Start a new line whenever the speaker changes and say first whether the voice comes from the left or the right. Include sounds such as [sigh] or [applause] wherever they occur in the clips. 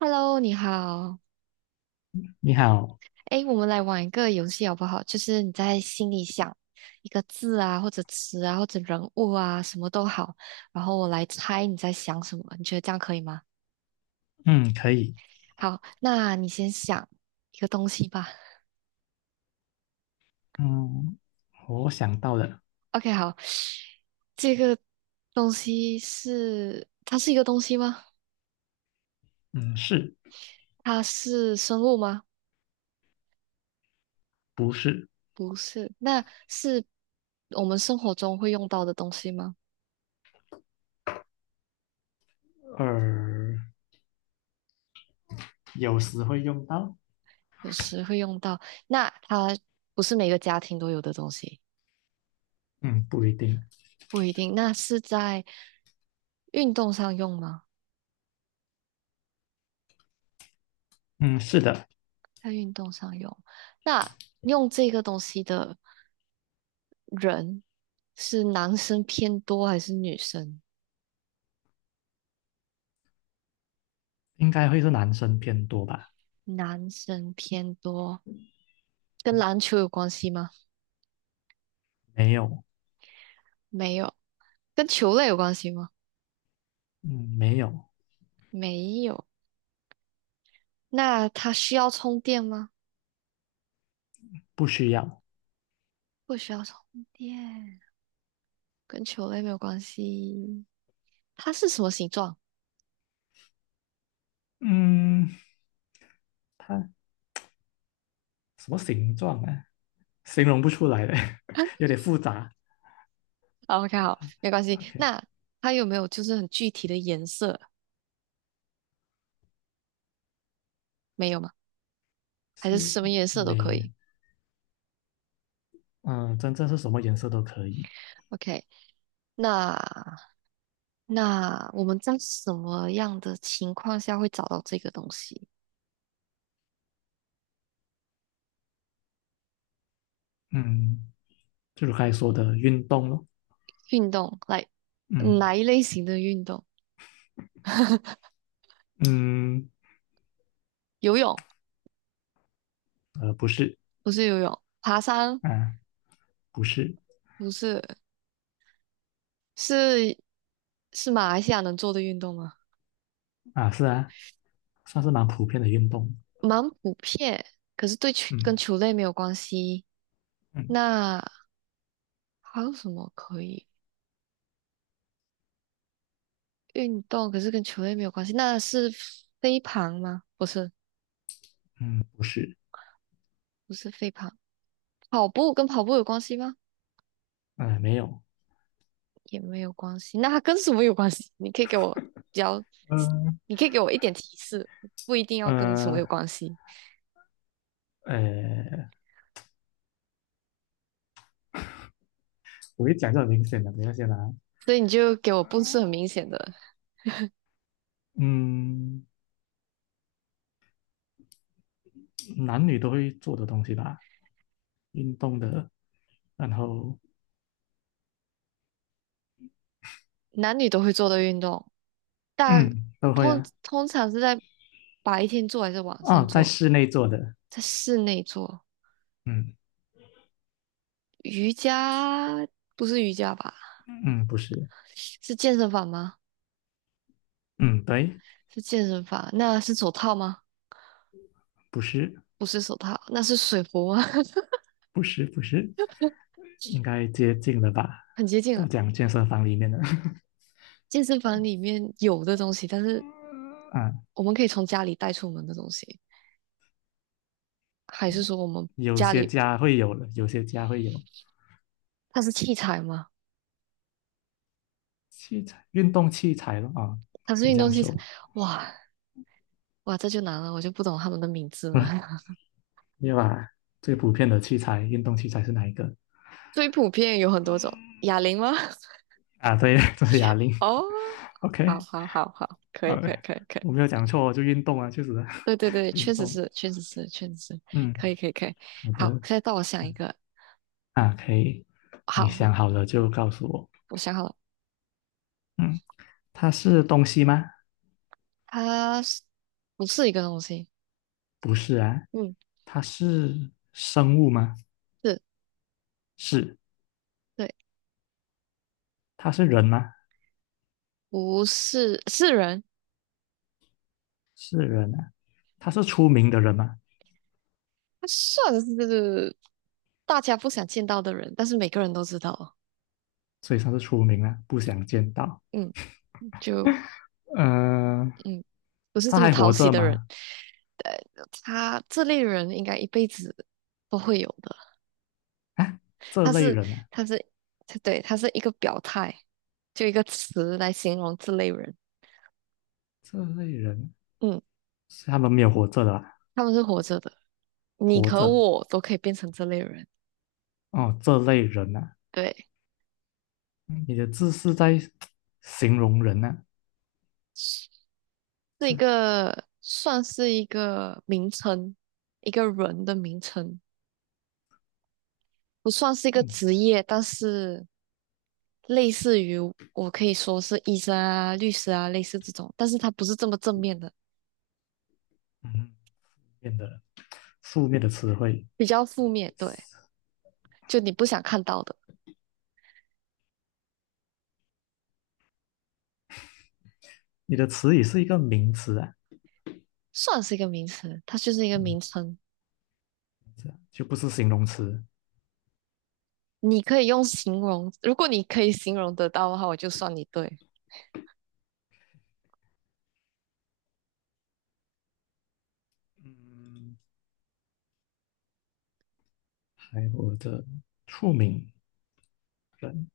right: Hello，你好。
left: 你好。
right: 哎，我们来玩一个游戏好不好？就是你在心里想一个字啊，或者词啊，或者人物啊，什么都好，然后我来猜你在想什么。你觉得这样可以吗？
left: 嗯，可以。
right: 好，那你先想一个东西吧。
left: 嗯，我想到了。
right: OK，好，这个东西是，它是一个东西吗？
left: 嗯，是。
right: 它是生物吗？
left: 不是？
right: 不是，那是我们生活中会用到的东西吗？
left: 呃，有时会用到。
right: 有时会用到。那它不是每个家庭都有的东西，
left: 嗯，不一定。
right: 不一定。那是在运动上用吗？
left: 嗯，是的。
right: 在运动上用。那用这个东西的人是男生偏多还是女生？
left: 应该会是男生偏多吧？
right: 男生偏多，跟篮球有关系吗？
left: 没有。
right: 没有。跟球类有关系吗？
left: 嗯，没有。
right: 没有。那它需要充电吗？
left: 不需要。
right: 不需要充电，跟球类没有关系。它是什么形状？
left: 嗯，它什么形状啊？形容不出来的，[laughs]
right: [laughs]
left: 有点复杂。
right: OK，好，没关系。
left: OK，
right: 那它有没有就是很具体的颜色？没有吗？还是
left: 是
right: 什么颜色都可
left: 没，
right: 以
left: 嗯，真正是什么颜色都可以。
right: ？OK，那我们在什么样的情况下会找到这个东西？
left: 嗯，就是刚才说的运动咯。
right: 运动，来，
left: 嗯
right: 哪一类型的运动？[laughs]
left: 嗯，
right: 游泳
left: 不是。
right: 不是游泳，爬山
left: 啊，不是
right: 不是，是是马来西亚能做的运动吗？
left: 啊，是啊，算是蛮普遍的运动。
right: 蛮普遍，可是对球跟
left: 嗯
right: 球类没有关系。
left: 嗯
right: 那还有什么可以？运动，可是跟球类没有关系，那是飞盘吗？不是，
left: 嗯，不是。
right: 不是飞盘，跑步跟跑步有关系吗？
left: 没有。
right: 也没有关系，那它跟什么有关系？你可以给我比较，
left: 嗯
right: 你可以给我一点提示，不一定要跟什么
left: 呃
right: 有关系，
left: 呃，我一讲就很明显的，等一下先啊。
right: 所以你就给我不是很明显的，
left: 嗯，男女都会做的东西吧，运动的，然后
right: 男女都会做的运动，大
left: 嗯都会
right: 通
left: 啊。
right: 通常是在白天做还是晚上
left: 哦，在
right: 做？
left: 室内做的。
right: 在室内做，
left: 嗯
right: 瑜伽不是瑜伽吧？
left: 嗯，不是。
right: 是健身房吗？
left: 嗯对。
right: 是健身房，那是手套吗？
left: 不是
right: 不是手套，那是水壶吗？
left: 不是，
right: [laughs]
left: 应该接近了吧，
right: 很接近
left: 都
right: 了。
left: 讲健身房里面的。
right: 健身房里面有的东西，但是
left: [laughs] 啊，
right: 我们可以从家里带出门的东西，还是说我们
left: 有
right: 家
left: 些
right: 里
left: 家会有的，有些家会有
right: 它是器材吗？
left: 器材，运动器材了啊，
right: 它是
left: 可以
right: 运
left: 这
right: 动
left: 样
right: 器材？
left: 说。
right: 哇哇，这就难了，我就不懂他们的名字了。
left: [laughs]
right: [laughs]
left: 你把最普遍的器材，运动器材是哪一个
right: 最普遍有很多种，哑铃吗？
left: 啊？对，[laughs] 这是哑
right: [laughs]
left: 铃。
right: 哦，好
left: OK，
right: 好好好，可以
left: 好
right: 可以
left: 嘞，
right: 可以可以，
left: 我没有讲错哦，就运动啊，确实啊。
right: 对对对，
left: [laughs] 运
right: 确实
left: 动。
right: 是确实是确实是，
left: 嗯，
right: 可以可以可以。
left: 好
right: 好，
left: 的
right: 现在到我想一个，
left: 啊，可以。你
right: 好，
left: 想好了就告诉我。
right: 我想好了。
left: 嗯，它是东西吗？
right: 他是不是一个东西？
left: 不是啊。
right: 嗯，
left: 它是生物吗？
right: 是，
left: 是。
right: 对，
left: 它是人吗？
right: 不是，是人，
left: 是人啊。它是出名的人吗？
right: 他算是大家不想见到的人，但是每个人都知道，
left: 所以他是出名了，不想见到。
right: 嗯，就
left: 嗯、
right: 嗯，不是
left: 他
right: 这么
left: 还
right: 讨
left: 活
right: 喜
left: 着
right: 的人，
left: 吗？
right: 对，他这类人应该一辈子都会有的。
left: 这
right: 他
left: 类
right: 是，
left: 人啊，
right: 他是，他是一个表态，就一个词来形容这类人，
left: 这类人
right: 嗯，
left: 是他们没有活着的啊？
right: 他们是活着的，你
left: 活
right: 和
left: 着
right: 我都可以变成这类人，
left: 哦，这类人啊，
right: 对。
left: 你的字是在形容人啊。
right: 是一个算是一个名称，一个人的名称，不算是一个
left: 嗯
right: 职业，但是类似于我可以说是医生啊、律师啊，类似这种，但是它不是这么正面的，
left: 嗯，变得负面的词汇。
right: 比较负面，对，就你不想看到的，
left: 你的词语是一个名词啊。
right: 算是一个名词，它就是一个
left: 嗯，
right: 名称，
left: 这样就不是形容词。
right: 你可以用形容，如果你可以形容得到的话，我就算你对。
left: 嗯，还活着，出名人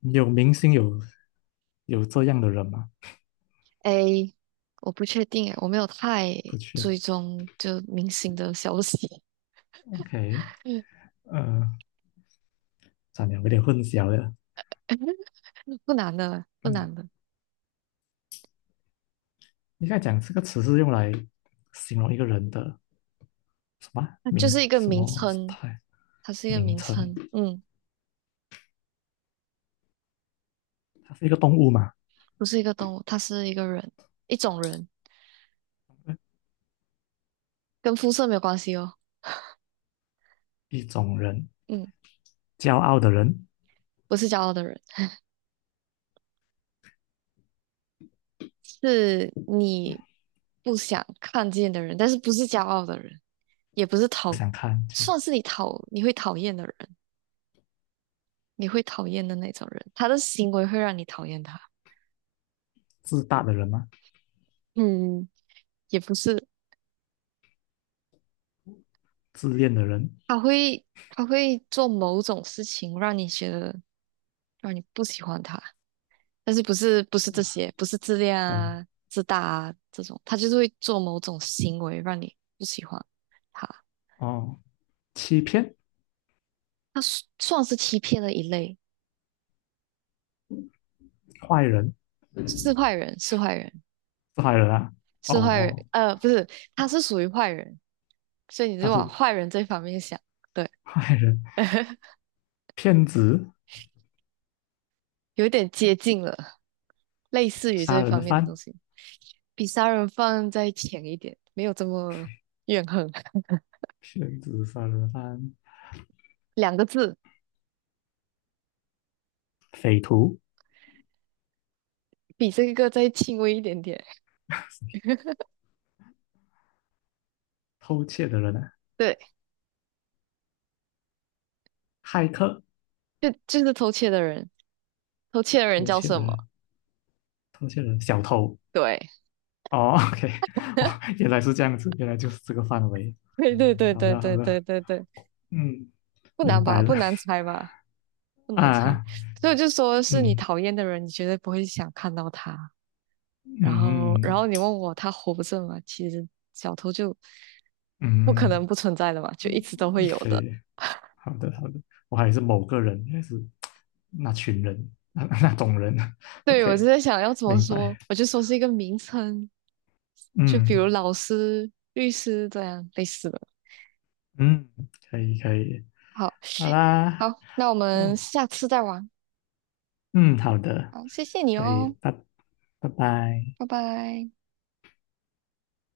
left: 有明星有有这样的人吗？
right: A，我不确定诶，我没有太
left: 不确
right: 追
left: 定。
right: 踪就明星的消息。
left: OK，
right: [laughs] 嗯，
left: 呃，算了，有点混淆了。
right: 不难的，不
left: 嗯，
right: 难的，
left: 应该讲这个词是用来形容一个人的什么啊，
right: 它就是
left: 名
right: 一个
left: 什
right: 名
left: 么
right: 称，
left: 态，
right: 它是一个
left: 名
right: 名
left: 称，
right: 称，嗯，
left: 它是一个动物嘛，
right: 不是一个动物，它是一个人，一种人，跟肤色没有关系哦，
left: 一种人，
right: 嗯，
left: 骄傲的人，
right: 不是骄傲的人，是你不想看见的人，但是不是骄傲的人，也不是
left: 不
right: 讨，
left: 想看见，
right: 算是你讨，你会讨厌的人，你会讨厌的那种人，他的行为会让你讨厌他，
left: 自大的人嘛，
right: 嗯，也不是，
left: 自恋的人，
right: 他会做某种事情让你觉得让你不喜欢他。但是不是这些，不是自恋
left: 很
right: 啊、自大啊这种，他就是会做某种行为让你不喜欢他，
left: 哦，欺骗，
right: 算是欺骗的一类，
left: 坏人，
right: 是坏人，是坏人，
left: 是坏人啊。哦
right: 是坏人，
left: 哦，
right: 呃，不是，他是属于坏人，所以你
left: 但
right: 就往
left: 是
right: 坏人这方面想，对，
left: 坏人，
right: [laughs]
left: 骗子，
right: 有点接近了，类似于
left: 杀
right: 这
left: 人的
right: 方面的东
left: 犯，
right: 西，比杀人犯再浅一点，没有这么怨恨，
left: 骗子，杀人的犯，
right: [laughs] 两个字，
left: 匪徒，
right: 比这个再轻微一点点，
left: 偷窃的人啊，
right: 对，
left: 骇客，
right: 就是偷窃的人。偷窃的人
left: 偷
right: 叫
left: 窃
right: 什
left: 的
right: 么？
left: 人。偷窃人小偷，
right: 对，
left: 哦，OK，[laughs] 哦，
right: [laughs]
left: 原来是这样子，原来就是这个范围。
right: 对对对
left: 好
right: 对
left: 的，好
right: 对
left: 的，
right: 对对对，
left: 嗯，
right: 不难
left: 明白
right: 吧？不
left: 了
right: 难猜吧？不难猜。
left: 啊，
right: 所以我就说是你
left: 嗯
right: 讨厌的人，你绝对不会想看到他。
left: 嗯
right: 然
left: 嗯，
right: 后你问我他活着吗？其实小偷就不可能
left: 嗯
right: 不存在的嘛，就一直都
left: 对，好的好的嗯明白了啊嗯嗯嗯
right: 会有
left: 可
right: 的。
left: 以，好的好的我还是某个人，还是那群人，[laughs] 那那种人
right: 对，我就
left: ，OK，
right: 在想要怎么
left: 明
right: 说，
left: 白，
right: 我就说是一个名称，就比
left: 嗯
right: 如老师、律师这样类似的。
left: 嗯，可以可以，
right: 好，
left: 好
right: [laughs]
left: 啦，
right: 好，那我们
left: 哦，
right: 下次再玩。
left: 嗯，好的，
right: 好，谢谢你
left: 可以，
right: 哦，
left: 拜拜。
right: 拜拜。